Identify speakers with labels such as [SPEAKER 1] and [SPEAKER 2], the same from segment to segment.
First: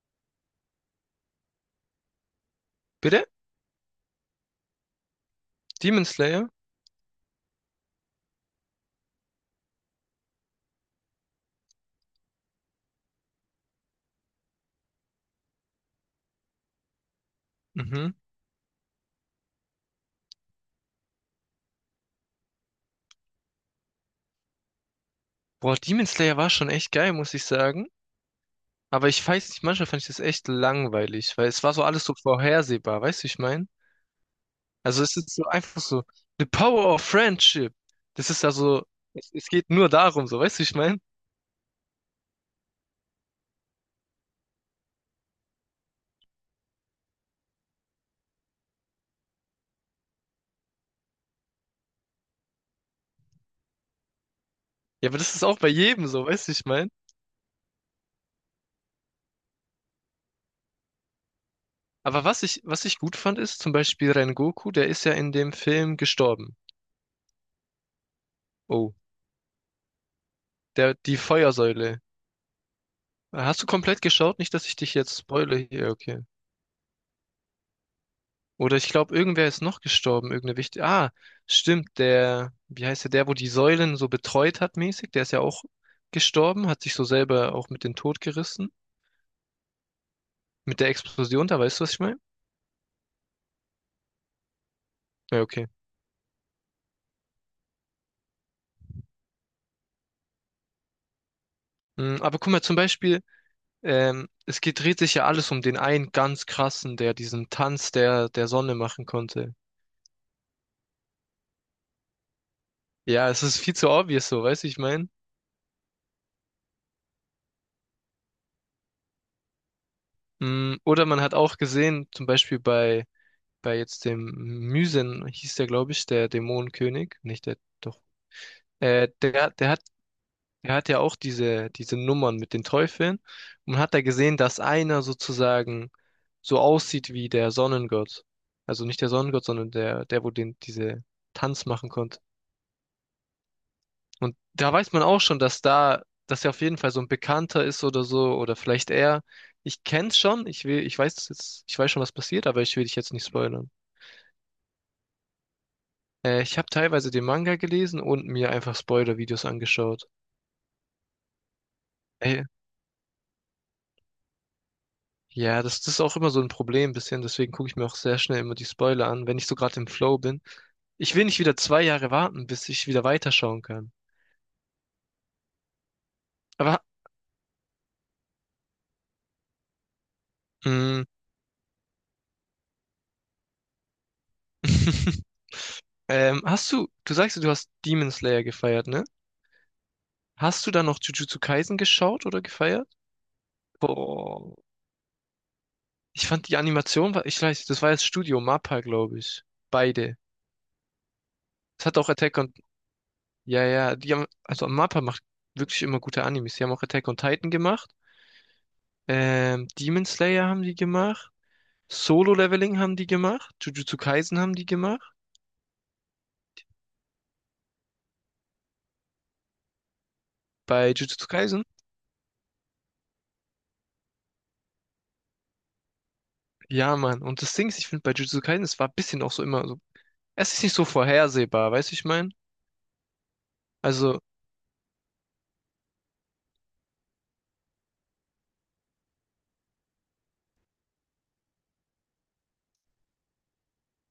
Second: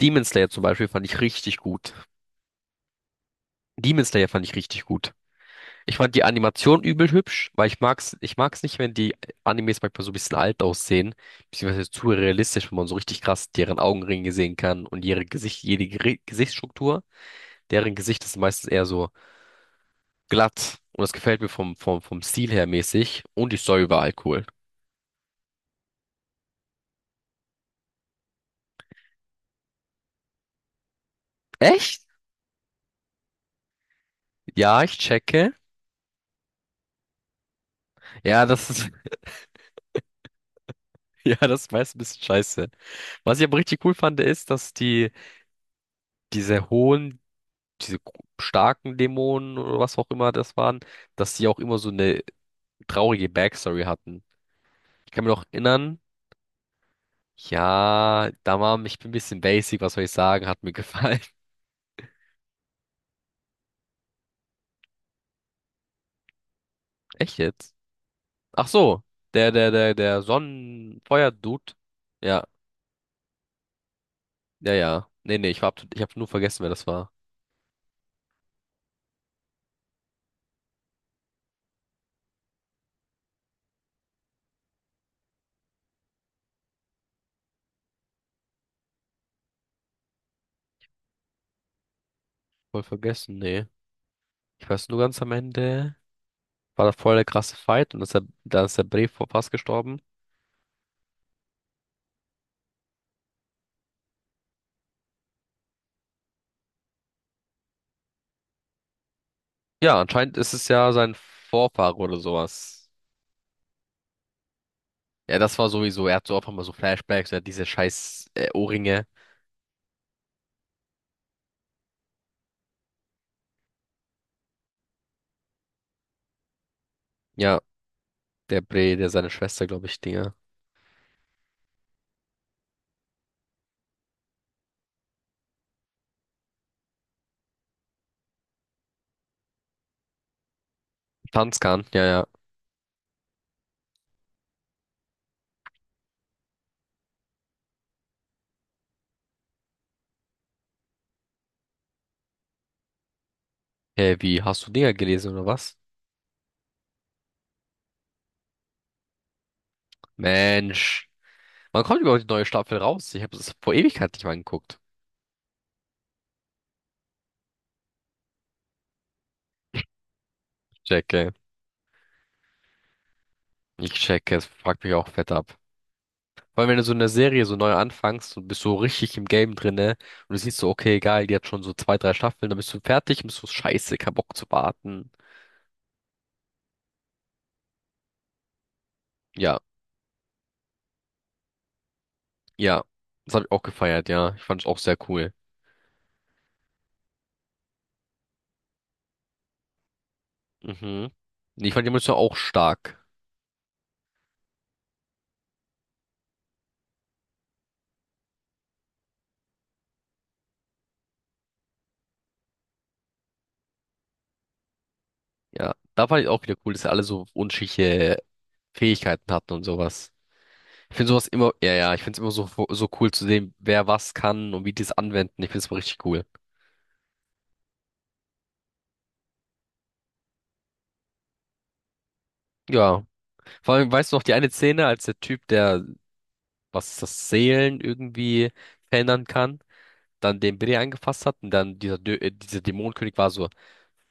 [SPEAKER 1] Demon Slayer zum Beispiel fand ich richtig gut.
[SPEAKER 2] Bitte?
[SPEAKER 1] Demon Slayer fand ich richtig gut. Ich
[SPEAKER 2] Demon
[SPEAKER 1] fand die
[SPEAKER 2] Slayer?
[SPEAKER 1] Animation übel hübsch, weil ich mag's nicht, wenn die Animes manchmal so ein bisschen alt aussehen, beziehungsweise zu realistisch, wenn man so richtig krass deren Augenringe sehen kann und ihre Gesicht, jede Gesichtsstruktur. Deren
[SPEAKER 2] Mhm.
[SPEAKER 1] Gesicht ist meistens eher so glatt und das gefällt mir vom Stil her mäßig und die Story war halt cool.
[SPEAKER 2] Boah, Demon Slayer war schon echt geil, muss ich sagen. Aber ich weiß nicht, manchmal fand ich das echt langweilig, weil es war so
[SPEAKER 1] Echt?
[SPEAKER 2] alles so vorhersehbar, weißt du, wie ich meine?
[SPEAKER 1] Ja, ich
[SPEAKER 2] Also es ist so
[SPEAKER 1] checke.
[SPEAKER 2] einfach so, the power of friendship. Das ist
[SPEAKER 1] Ja, das
[SPEAKER 2] also,
[SPEAKER 1] ist,
[SPEAKER 2] es geht nur darum, so, weißt du, wie ich meine?
[SPEAKER 1] ja, das ist meist ein bisschen scheiße. Was ich aber richtig cool fand, ist, dass die diese hohen starken Dämonen oder was auch immer das waren, dass die auch immer so eine traurige Backstory hatten.
[SPEAKER 2] Ja,
[SPEAKER 1] Ich
[SPEAKER 2] aber
[SPEAKER 1] kann mir
[SPEAKER 2] das ist
[SPEAKER 1] noch
[SPEAKER 2] auch bei
[SPEAKER 1] erinnern,
[SPEAKER 2] jedem so, weißt du, wie ich meine?
[SPEAKER 1] ja, da war ich bin ein bisschen basic, was soll ich sagen, hat mir gefallen.
[SPEAKER 2] Aber was ich gut fand, ist zum Beispiel Rengoku, der ist ja in dem Film gestorben.
[SPEAKER 1] Echt jetzt? Ach
[SPEAKER 2] Oh,
[SPEAKER 1] so, der
[SPEAKER 2] die
[SPEAKER 1] Sonnenfeuer-Dude.
[SPEAKER 2] Feuersäule.
[SPEAKER 1] Ja,
[SPEAKER 2] Hast du komplett geschaut? Nicht, dass
[SPEAKER 1] ja,
[SPEAKER 2] ich dich
[SPEAKER 1] ja.
[SPEAKER 2] jetzt
[SPEAKER 1] Nee, nee,
[SPEAKER 2] spoile
[SPEAKER 1] ich hab,
[SPEAKER 2] hier,
[SPEAKER 1] ich hab
[SPEAKER 2] okay.
[SPEAKER 1] nur vergessen, wer das war.
[SPEAKER 2] Oder ich glaube, irgendwer ist noch gestorben, irgendeine wichtige. Ah, stimmt, der, wie heißt der, der, wo die Säulen so betreut hat, mäßig, der ist ja auch gestorben, hat sich so selber auch mit dem Tod gerissen. Mit der Explosion, da weißt du, was ich meine?
[SPEAKER 1] Voll vergessen, nee. Ich weiß nur ganz am
[SPEAKER 2] Ja, okay.
[SPEAKER 1] Ende, war da voll der krasse Fight und ist der, da ist der Brave vor fast gestorben.
[SPEAKER 2] Aber guck mal, zum Beispiel, dreht sich ja alles um den einen ganz krassen, der diesen Tanz der Sonne machen konnte.
[SPEAKER 1] Ja, anscheinend ist es ja sein Vorfahre oder sowas.
[SPEAKER 2] Ja, es ist viel zu obvious so, weißt du, ich meine?
[SPEAKER 1] Ja, das war sowieso, er hat so auch immer so Flashbacks, er hat diese scheiß Ohrringe.
[SPEAKER 2] Oder man hat auch gesehen, zum Beispiel bei, jetzt dem Mysen hieß der, glaube ich, der Dämonenkönig, nicht der,
[SPEAKER 1] Ja,
[SPEAKER 2] doch.
[SPEAKER 1] der Bre,
[SPEAKER 2] Äh,
[SPEAKER 1] der seine
[SPEAKER 2] der,
[SPEAKER 1] Schwester,
[SPEAKER 2] der hat,
[SPEAKER 1] glaube ich, Dinger.
[SPEAKER 2] Der hat ja auch diese Nummern mit den Teufeln und hat da gesehen, dass einer sozusagen so aussieht wie der Sonnengott. Also nicht der Sonnengott, sondern der, der, wo diese
[SPEAKER 1] Tanz,
[SPEAKER 2] Tanz
[SPEAKER 1] ja,
[SPEAKER 2] machen konnte.
[SPEAKER 1] ja.
[SPEAKER 2] Und da weiß man auch schon, dass da, dass er auf jeden Fall so ein Bekannter ist oder so, oder vielleicht er. Ich kenn's schon, ich will, ich weiß jetzt, ich weiß schon, was passiert, aber ich will dich jetzt nicht spoilern.
[SPEAKER 1] Hey, wie, hast du Dinger gelesen oder was?
[SPEAKER 2] Ich habe teilweise den Manga gelesen und mir einfach Spoiler-Videos angeschaut.
[SPEAKER 1] Mensch, wann kommt überhaupt die
[SPEAKER 2] Ey,
[SPEAKER 1] neue Staffel raus? Ich habe es vor Ewigkeit nicht mal geguckt.
[SPEAKER 2] ja, das ist auch immer so ein Problem bisschen, deswegen gucke ich mir auch sehr schnell immer die Spoiler an, wenn ich so gerade im Flow bin.
[SPEAKER 1] Ich
[SPEAKER 2] Ich will
[SPEAKER 1] checke,
[SPEAKER 2] nicht wieder 2 Jahre warten, bis ich wieder weiterschauen
[SPEAKER 1] ich
[SPEAKER 2] kann.
[SPEAKER 1] checke, es fuckt mich auch fett ab. Vor allem, wenn
[SPEAKER 2] Aber,
[SPEAKER 1] du so eine Serie so neu anfängst und bist so richtig im Game drinne und du siehst so, okay,
[SPEAKER 2] mh,
[SPEAKER 1] geil, die hat schon so zwei, drei Staffeln, dann bist du fertig und bist so, scheiße, kein Bock zu warten.
[SPEAKER 2] hast du, du, sagst, ja, du hast Demon Slayer gefeiert, ne?
[SPEAKER 1] Ja,
[SPEAKER 2] Hast du dann noch Jujutsu Kaisen geschaut oder
[SPEAKER 1] ja,
[SPEAKER 2] gefeiert?
[SPEAKER 1] das habe ich auch gefeiert, ja. Ich
[SPEAKER 2] Boah,
[SPEAKER 1] fand es auch sehr cool.
[SPEAKER 2] ich fand die Animation war, ich weiß, das war jetzt Studio MAPPA, glaube ich. Beide.
[SPEAKER 1] Mhm. Nee, ich fand
[SPEAKER 2] Es
[SPEAKER 1] die
[SPEAKER 2] hat auch
[SPEAKER 1] Munition auch
[SPEAKER 2] Attack on,
[SPEAKER 1] stark.
[SPEAKER 2] Ja, ja, also MAPPA macht wirklich immer gute Animes. Die haben auch Attack on Titan gemacht. Demon Slayer haben die gemacht. Solo-Leveling haben die gemacht, Jujutsu Kaisen haben die gemacht.
[SPEAKER 1] Ja, da fand ich auch wieder cool, dass sie alle so unterschiedliche Fähigkeiten hatten und sowas.
[SPEAKER 2] Bei
[SPEAKER 1] Ich finde sowas
[SPEAKER 2] Jujutsu
[SPEAKER 1] immer,
[SPEAKER 2] Kaisen?
[SPEAKER 1] ja, ja, ich finde es immer so, so cool zu sehen, wer was kann und wie die es anwenden. Ich finde es richtig cool.
[SPEAKER 2] Ja, Mann. Und das Ding ist, ich finde bei Jujutsu Kaisen, es war ein bisschen auch so immer so. Es ist nicht so vorhersehbar, weißt du, wie ich meine?
[SPEAKER 1] Ja, vor allem, weißt du
[SPEAKER 2] Also,
[SPEAKER 1] noch, die eine Szene, als der Typ, der, was ist das, Seelen irgendwie verändern kann, dann den Brie angefasst hat und dann dieser, Dö dieser Dämonenkönig war so,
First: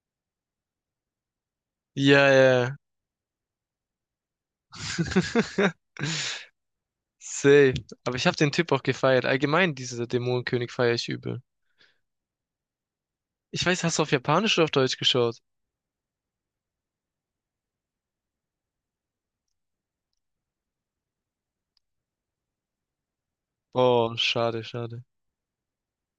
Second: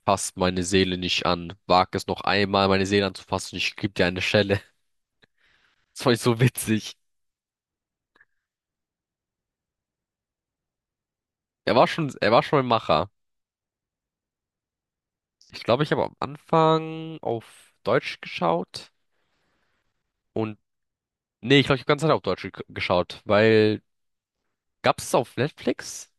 [SPEAKER 1] fass meine Seele nicht an, wag es noch
[SPEAKER 2] ja,
[SPEAKER 1] einmal,
[SPEAKER 2] ja.
[SPEAKER 1] meine Seele anzufassen, ich geb dir eine Schelle.
[SPEAKER 2] Ja.
[SPEAKER 1] Das fand ich so witzig.
[SPEAKER 2] Safe. Aber ich habe den Tipp auch gefeiert. Allgemein, diese Dämonenkönig feiere ich übel.
[SPEAKER 1] Er war schon ein Macher.
[SPEAKER 2] Ich weiß, hast du auf Japanisch oder auf Deutsch geschaut?
[SPEAKER 1] Ich glaube, ich habe am Anfang auf Deutsch geschaut und nee, ich glaube, ich habe ganze Zeit auf Deutsch geschaut, weil
[SPEAKER 2] Oh, schade,
[SPEAKER 1] gab
[SPEAKER 2] schade.
[SPEAKER 1] es auf Netflix?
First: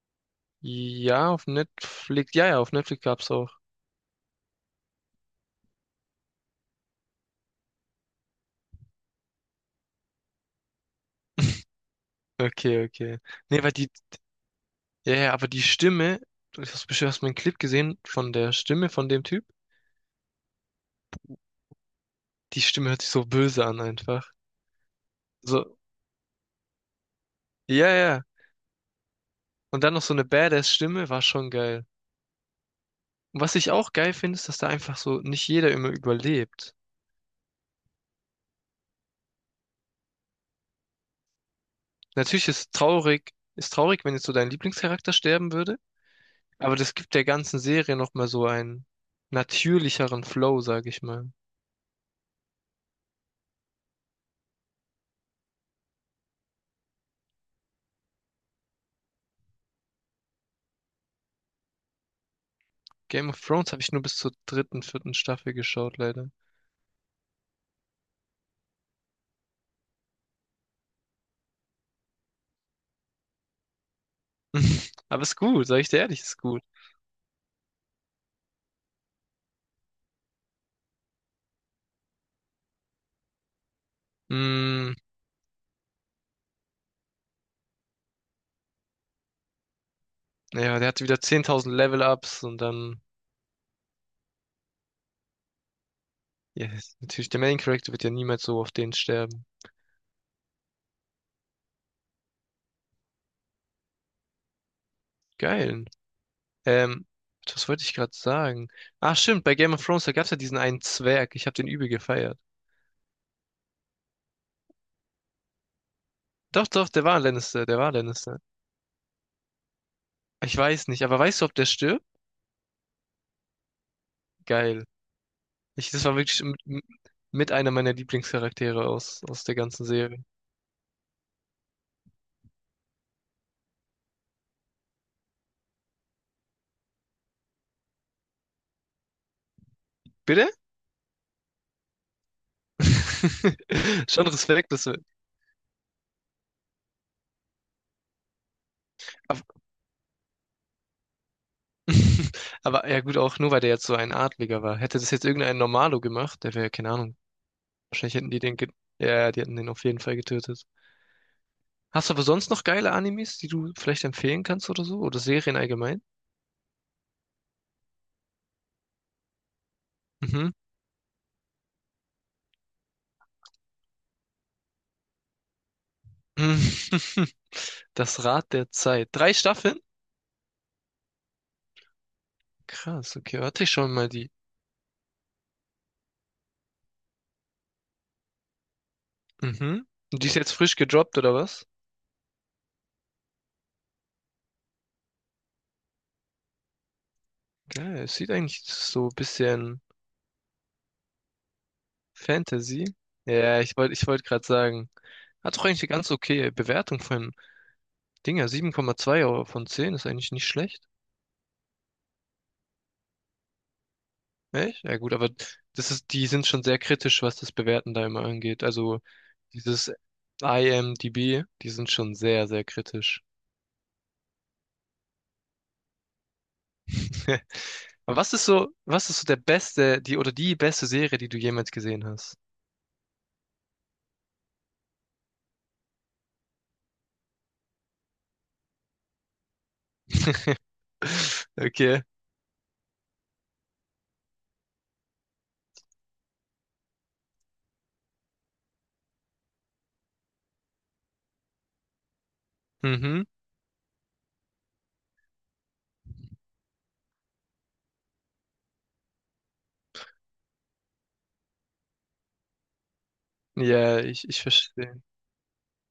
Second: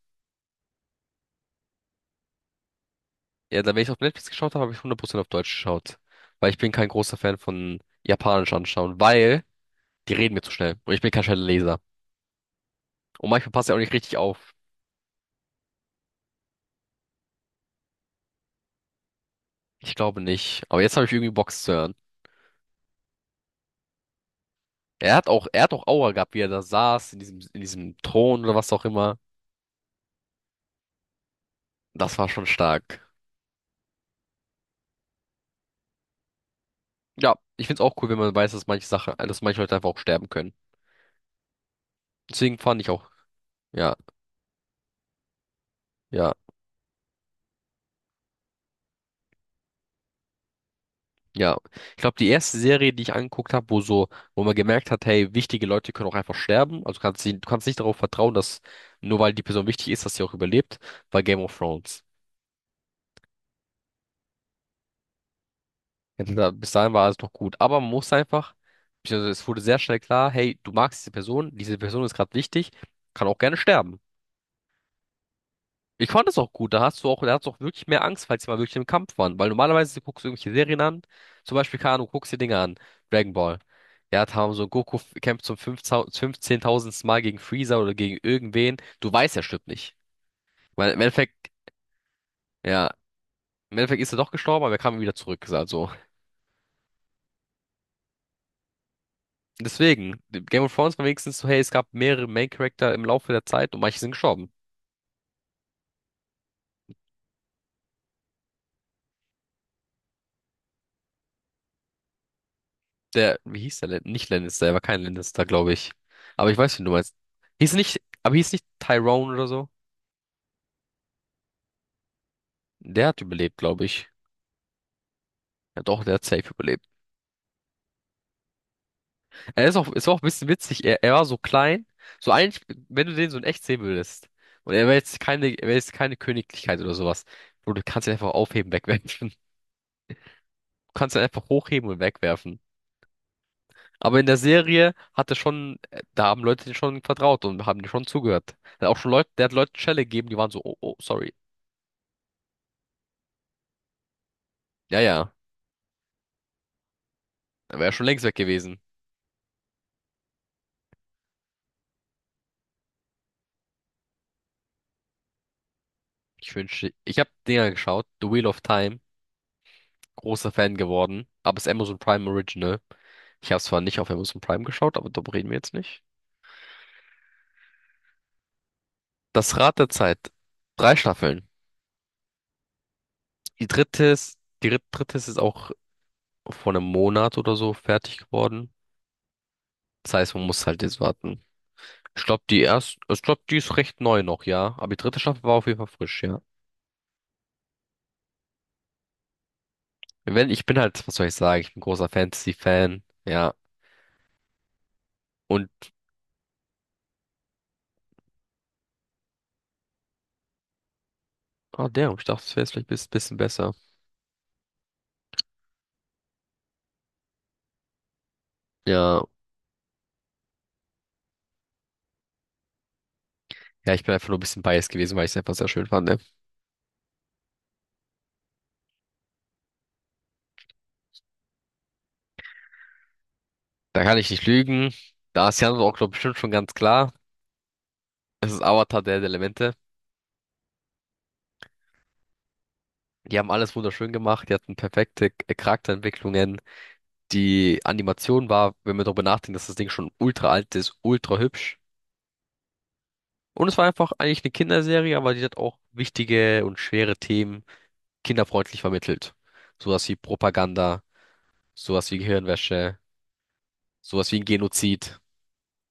[SPEAKER 2] Ja, auf Netflix. Ja, ja, auf Netflix gab's auch.
[SPEAKER 1] Ja, dann, wenn ich auf Netflix geschaut habe, habe ich 100% auf Deutsch geschaut, weil ich bin kein großer Fan von Japanisch anschauen, weil die reden mir zu schnell und ich bin kein schneller Leser.
[SPEAKER 2] Okay, okay.
[SPEAKER 1] Und manchmal
[SPEAKER 2] Nee,
[SPEAKER 1] passt
[SPEAKER 2] weil
[SPEAKER 1] er auch
[SPEAKER 2] die
[SPEAKER 1] nicht richtig auf.
[SPEAKER 2] ja, ja, aber die Stimme, du hast bestimmt hast mal einen Clip gesehen von der Stimme von dem Typ.
[SPEAKER 1] Ich glaube nicht. Aber jetzt habe ich irgendwie Bock es zu hören.
[SPEAKER 2] Die Stimme hört sich so böse an einfach.
[SPEAKER 1] Er hat
[SPEAKER 2] So,
[SPEAKER 1] auch Aura gehabt, wie er da saß, in diesem, in
[SPEAKER 2] ja,
[SPEAKER 1] diesem
[SPEAKER 2] ja.
[SPEAKER 1] Thron oder was auch immer.
[SPEAKER 2] Und dann noch so eine Badass-Stimme war schon geil.
[SPEAKER 1] Das war schon stark.
[SPEAKER 2] Und was ich auch geil finde, ist, dass da einfach so nicht jeder immer überlebt.
[SPEAKER 1] Ja, ich find's auch cool, wenn man weiß, dass manche Sachen, dass manche Leute einfach auch sterben können.
[SPEAKER 2] Natürlich
[SPEAKER 1] Deswegen fand ich auch,
[SPEAKER 2] ist
[SPEAKER 1] ja,
[SPEAKER 2] traurig, wenn jetzt so dein Lieblingscharakter sterben würde,
[SPEAKER 1] ja,
[SPEAKER 2] aber das gibt der ganzen Serie nochmal so einen natürlicheren Flow, sag ich mal.
[SPEAKER 1] ja. Ich glaube, die erste Serie, die ich angeguckt habe, wo so, wo man gemerkt hat, hey, wichtige Leute können auch einfach sterben. Also kannst sie, du kannst nicht darauf vertrauen, dass nur weil die Person wichtig ist, dass sie auch überlebt, war Game of Thrones.
[SPEAKER 2] Game of Thrones habe ich nur bis zur dritten, vierten Staffel geschaut,
[SPEAKER 1] Ja,
[SPEAKER 2] leider.
[SPEAKER 1] da, bis dahin war alles noch gut. Aber man muss einfach, beziehungsweise es wurde sehr schnell klar, hey, du magst diese Person ist gerade wichtig, kann auch gerne sterben.
[SPEAKER 2] Aber ist gut, sag ich dir
[SPEAKER 1] Ich
[SPEAKER 2] ehrlich,
[SPEAKER 1] fand es
[SPEAKER 2] ist
[SPEAKER 1] auch
[SPEAKER 2] gut.
[SPEAKER 1] gut. Da hast du auch wirklich mehr Angst, falls sie mal wirklich im Kampf waren. Weil normalerweise guckst du irgendwelche Serien an. Zum Beispiel, keine Ahnung, guckst dir Dinge an. Dragon Ball. Ja, da haben so
[SPEAKER 2] Mm,
[SPEAKER 1] Goku kämpft zum 15.000. Mal gegen Freezer oder gegen irgendwen. Du weißt, er stirbt nicht.
[SPEAKER 2] ja, der
[SPEAKER 1] Weil im
[SPEAKER 2] hatte wieder
[SPEAKER 1] Endeffekt,
[SPEAKER 2] 10.000 Level-Ups und
[SPEAKER 1] ja,
[SPEAKER 2] dann,
[SPEAKER 1] im Endeffekt ist er doch gestorben, aber er kam wieder zurück. Also,
[SPEAKER 2] ja, natürlich der Main-Character wird ja niemals so auf den sterben.
[SPEAKER 1] deswegen, Game of Thrones war wenigstens so, hey, es gab mehrere Main-Charakter im Laufe der Zeit und manche sind gestorben.
[SPEAKER 2] Geil. Ähm, Was wollte ich gerade sagen? Ach stimmt, bei Game of Thrones, da gab's ja diesen einen Zwerg. Ich habe den übel gefeiert.
[SPEAKER 1] Der, wie hieß der denn? Nicht Lannister, er war kein Lannister, glaube ich. Aber ich
[SPEAKER 2] Doch,
[SPEAKER 1] weiß, wen du
[SPEAKER 2] doch, der
[SPEAKER 1] meinst.
[SPEAKER 2] war Lannister,
[SPEAKER 1] Hieß
[SPEAKER 2] der war
[SPEAKER 1] nicht, aber
[SPEAKER 2] Lannister.
[SPEAKER 1] hieß nicht Tyrone oder so?
[SPEAKER 2] Ich weiß nicht, aber weißt du, ob der stirbt?
[SPEAKER 1] Der hat überlebt, glaube ich.
[SPEAKER 2] Geil.
[SPEAKER 1] Ja doch,
[SPEAKER 2] Das
[SPEAKER 1] der
[SPEAKER 2] war
[SPEAKER 1] hat
[SPEAKER 2] wirklich
[SPEAKER 1] safe überlebt.
[SPEAKER 2] mit einer meiner Lieblingscharaktere aus der
[SPEAKER 1] Er
[SPEAKER 2] ganzen
[SPEAKER 1] ist auch
[SPEAKER 2] Serie.
[SPEAKER 1] ein bisschen witzig. Er war so klein. So eigentlich, wenn du den so in echt sehen würdest. Und er wäre jetzt keine Königlichkeit oder sowas. Bro, du kannst ihn einfach aufheben, wegwerfen.
[SPEAKER 2] Bitte?
[SPEAKER 1] Du kannst ihn einfach hochheben und wegwerfen. Aber in
[SPEAKER 2] Schon
[SPEAKER 1] der
[SPEAKER 2] Respekt. Das
[SPEAKER 1] Serie hat er schon, da haben Leute den schon vertraut und haben den schon zugehört. Er hat auch schon Leute, der hat Leuten Schelle gegeben, die waren so, oh, oh, sorry.
[SPEAKER 2] Aber ja gut, auch nur weil der jetzt so ein Adliger war.
[SPEAKER 1] Ja,
[SPEAKER 2] Hätte das jetzt
[SPEAKER 1] ja.
[SPEAKER 2] irgendein Normalo gemacht, der wäre, keine Ahnung.
[SPEAKER 1] Dann wäre schon
[SPEAKER 2] Wahrscheinlich
[SPEAKER 1] längst
[SPEAKER 2] hätten
[SPEAKER 1] weg
[SPEAKER 2] die den, ge
[SPEAKER 1] gewesen.
[SPEAKER 2] ja, die hätten den auf jeden Fall getötet. Hast du aber sonst noch geile Animes, die du vielleicht empfehlen kannst oder so? Oder Serien allgemein?
[SPEAKER 1] Ich wünschte, ich habe Dinger geschaut, The Wheel of Time,
[SPEAKER 2] Mhm.
[SPEAKER 1] großer Fan geworden, aber es ist Amazon Prime Original. Ich habe zwar nicht auf Amazon Prime geschaut, aber darüber reden wir jetzt nicht.
[SPEAKER 2] Das Rad der Zeit. Drei
[SPEAKER 1] Das Rad
[SPEAKER 2] Staffeln?
[SPEAKER 1] der Zeit, drei Staffeln.
[SPEAKER 2] Krass, okay, warte
[SPEAKER 1] Die
[SPEAKER 2] ich schon
[SPEAKER 1] dritte
[SPEAKER 2] mal die.
[SPEAKER 1] ist, dritte ist jetzt auch vor einem Monat oder so fertig geworden.
[SPEAKER 2] Mhm.
[SPEAKER 1] Das
[SPEAKER 2] Und die
[SPEAKER 1] heißt,
[SPEAKER 2] ist
[SPEAKER 1] man
[SPEAKER 2] jetzt
[SPEAKER 1] muss
[SPEAKER 2] frisch
[SPEAKER 1] halt jetzt
[SPEAKER 2] gedroppt oder
[SPEAKER 1] warten.
[SPEAKER 2] was?
[SPEAKER 1] Ich glaube, die erste, ich glaube, die ist recht neu noch, ja. Aber die dritte Staffel war auf jeden Fall frisch, ja.
[SPEAKER 2] Geil, es sieht eigentlich so ein bisschen
[SPEAKER 1] Wenn, ich bin halt, was soll ich sagen, ich bin großer
[SPEAKER 2] Fantasy.
[SPEAKER 1] Fantasy-Fan, ja.
[SPEAKER 2] Ja, ich wollt gerade sagen. Hat doch eigentlich eine
[SPEAKER 1] Und,
[SPEAKER 2] ganz okay Bewertung von Dinger, 7,2 von 10 ist eigentlich nicht schlecht.
[SPEAKER 1] ah, der, ich dachte, es wäre vielleicht ein bisschen besser.
[SPEAKER 2] Echt? Ja gut, aber die sind schon sehr kritisch, was das Bewerten da immer angeht. Also
[SPEAKER 1] Ja,
[SPEAKER 2] dieses IMDb, die sind schon sehr, sehr kritisch.
[SPEAKER 1] ja, ich bin einfach nur ein bisschen biased gewesen, weil ich es einfach sehr schön fand. Ne?
[SPEAKER 2] Aber was ist so der beste, die beste Serie, die du jemals gesehen hast?
[SPEAKER 1] Da kann ich nicht lügen. Da ist Jan auch, glaube bestimmt schon ganz klar. Es ist Avatar der Elemente.
[SPEAKER 2] Okay.
[SPEAKER 1] Die haben alles wunderschön gemacht. Die hatten perfekte Charakterentwicklungen. Die Animation war, wenn wir darüber nachdenken, dass das Ding schon ultra alt ist, ultra hübsch.
[SPEAKER 2] Mhm.
[SPEAKER 1] Und es war einfach eigentlich eine Kinderserie, aber die hat auch wichtige und schwere Themen kinderfreundlich vermittelt. Sowas wie Propaganda, sowas wie Gehirnwäsche,
[SPEAKER 2] Ja, ich,
[SPEAKER 1] sowas wie
[SPEAKER 2] ich
[SPEAKER 1] ein
[SPEAKER 2] verstehe.
[SPEAKER 1] Genozid.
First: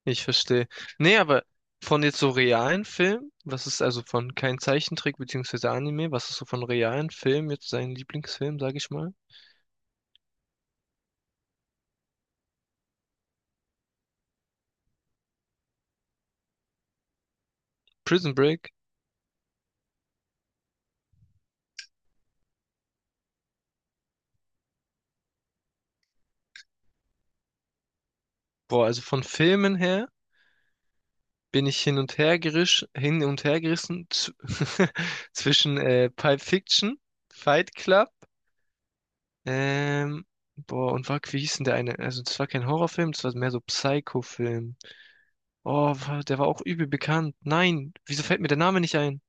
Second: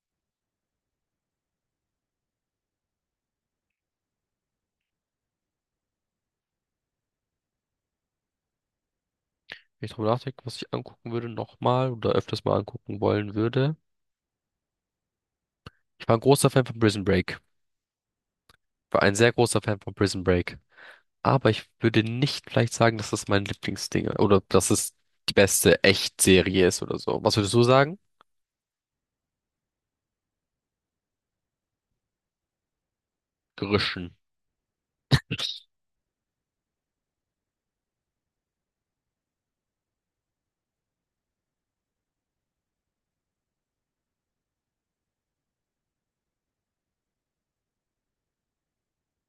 [SPEAKER 2] Ich verstehe. Nee, aber von jetzt so realen Filmen, was ist also von kein Zeichentrick beziehungsweise Anime, was ist so von realen Filmen jetzt sein Lieblingsfilm, sag ich mal?
[SPEAKER 1] Wenn ich drüber nachdenke, was ich angucken würde nochmal oder öfters mal angucken wollen würde. Ich war ein großer Fan von Prison Break.
[SPEAKER 2] Prison Break.
[SPEAKER 1] War ein sehr großer Fan von Prison Break. Aber ich würde nicht vielleicht sagen, dass das mein Lieblingsding oder dass es die beste Echtserie ist oder so. Was würdest du sagen?
[SPEAKER 2] Boah, also von Filmen her bin ich hin und her gerissen
[SPEAKER 1] Grischen.
[SPEAKER 2] zwischen Pulp Fiction, Fight Club, ähm, boah, und wie hieß denn der eine? Also das war kein Horrorfilm, das war mehr so Psycho-Film. Oh, der war auch übel bekannt. Nein, wieso fällt mir der Name nicht ein?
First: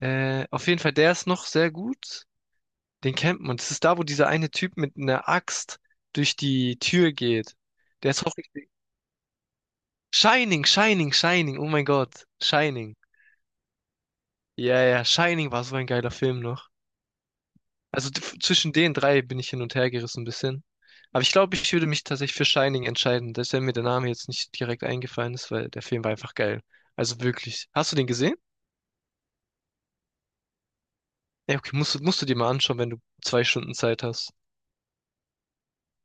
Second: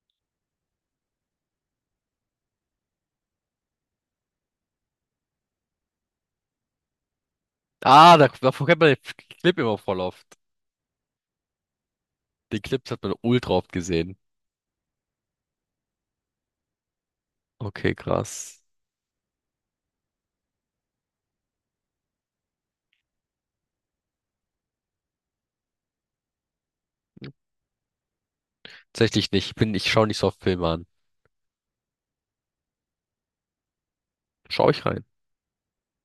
[SPEAKER 2] Auf jeden Fall, der ist noch sehr gut. Den kennt man. Das ist da, wo dieser eine Typ mit einer Axt durch die Tür geht. Der
[SPEAKER 1] Ah,
[SPEAKER 2] ist
[SPEAKER 1] da,
[SPEAKER 2] auch
[SPEAKER 1] davon
[SPEAKER 2] richtig.
[SPEAKER 1] kennt man den Clip immer voll oft.
[SPEAKER 2] Shining, Shining, Shining. Oh mein Gott.
[SPEAKER 1] Die Clips
[SPEAKER 2] Shining.
[SPEAKER 1] hat man ultra oft gesehen.
[SPEAKER 2] Ja, ja, Shining war so ein geiler Film noch.
[SPEAKER 1] Okay,
[SPEAKER 2] Also
[SPEAKER 1] krass.
[SPEAKER 2] zwischen den drei bin ich hin und her gerissen ein bisschen. Aber ich glaube, ich würde mich tatsächlich für Shining entscheiden, dass mir der Name jetzt nicht direkt eingefallen ist, weil der Film war einfach geil. Also wirklich. Hast du den gesehen?
[SPEAKER 1] Tatsächlich nicht. Ich schaue nicht so oft Filme an.
[SPEAKER 2] Ja, okay, musst du dir mal anschauen, wenn du 2 Stunden Zeit hast.
[SPEAKER 1] Schau ich rein.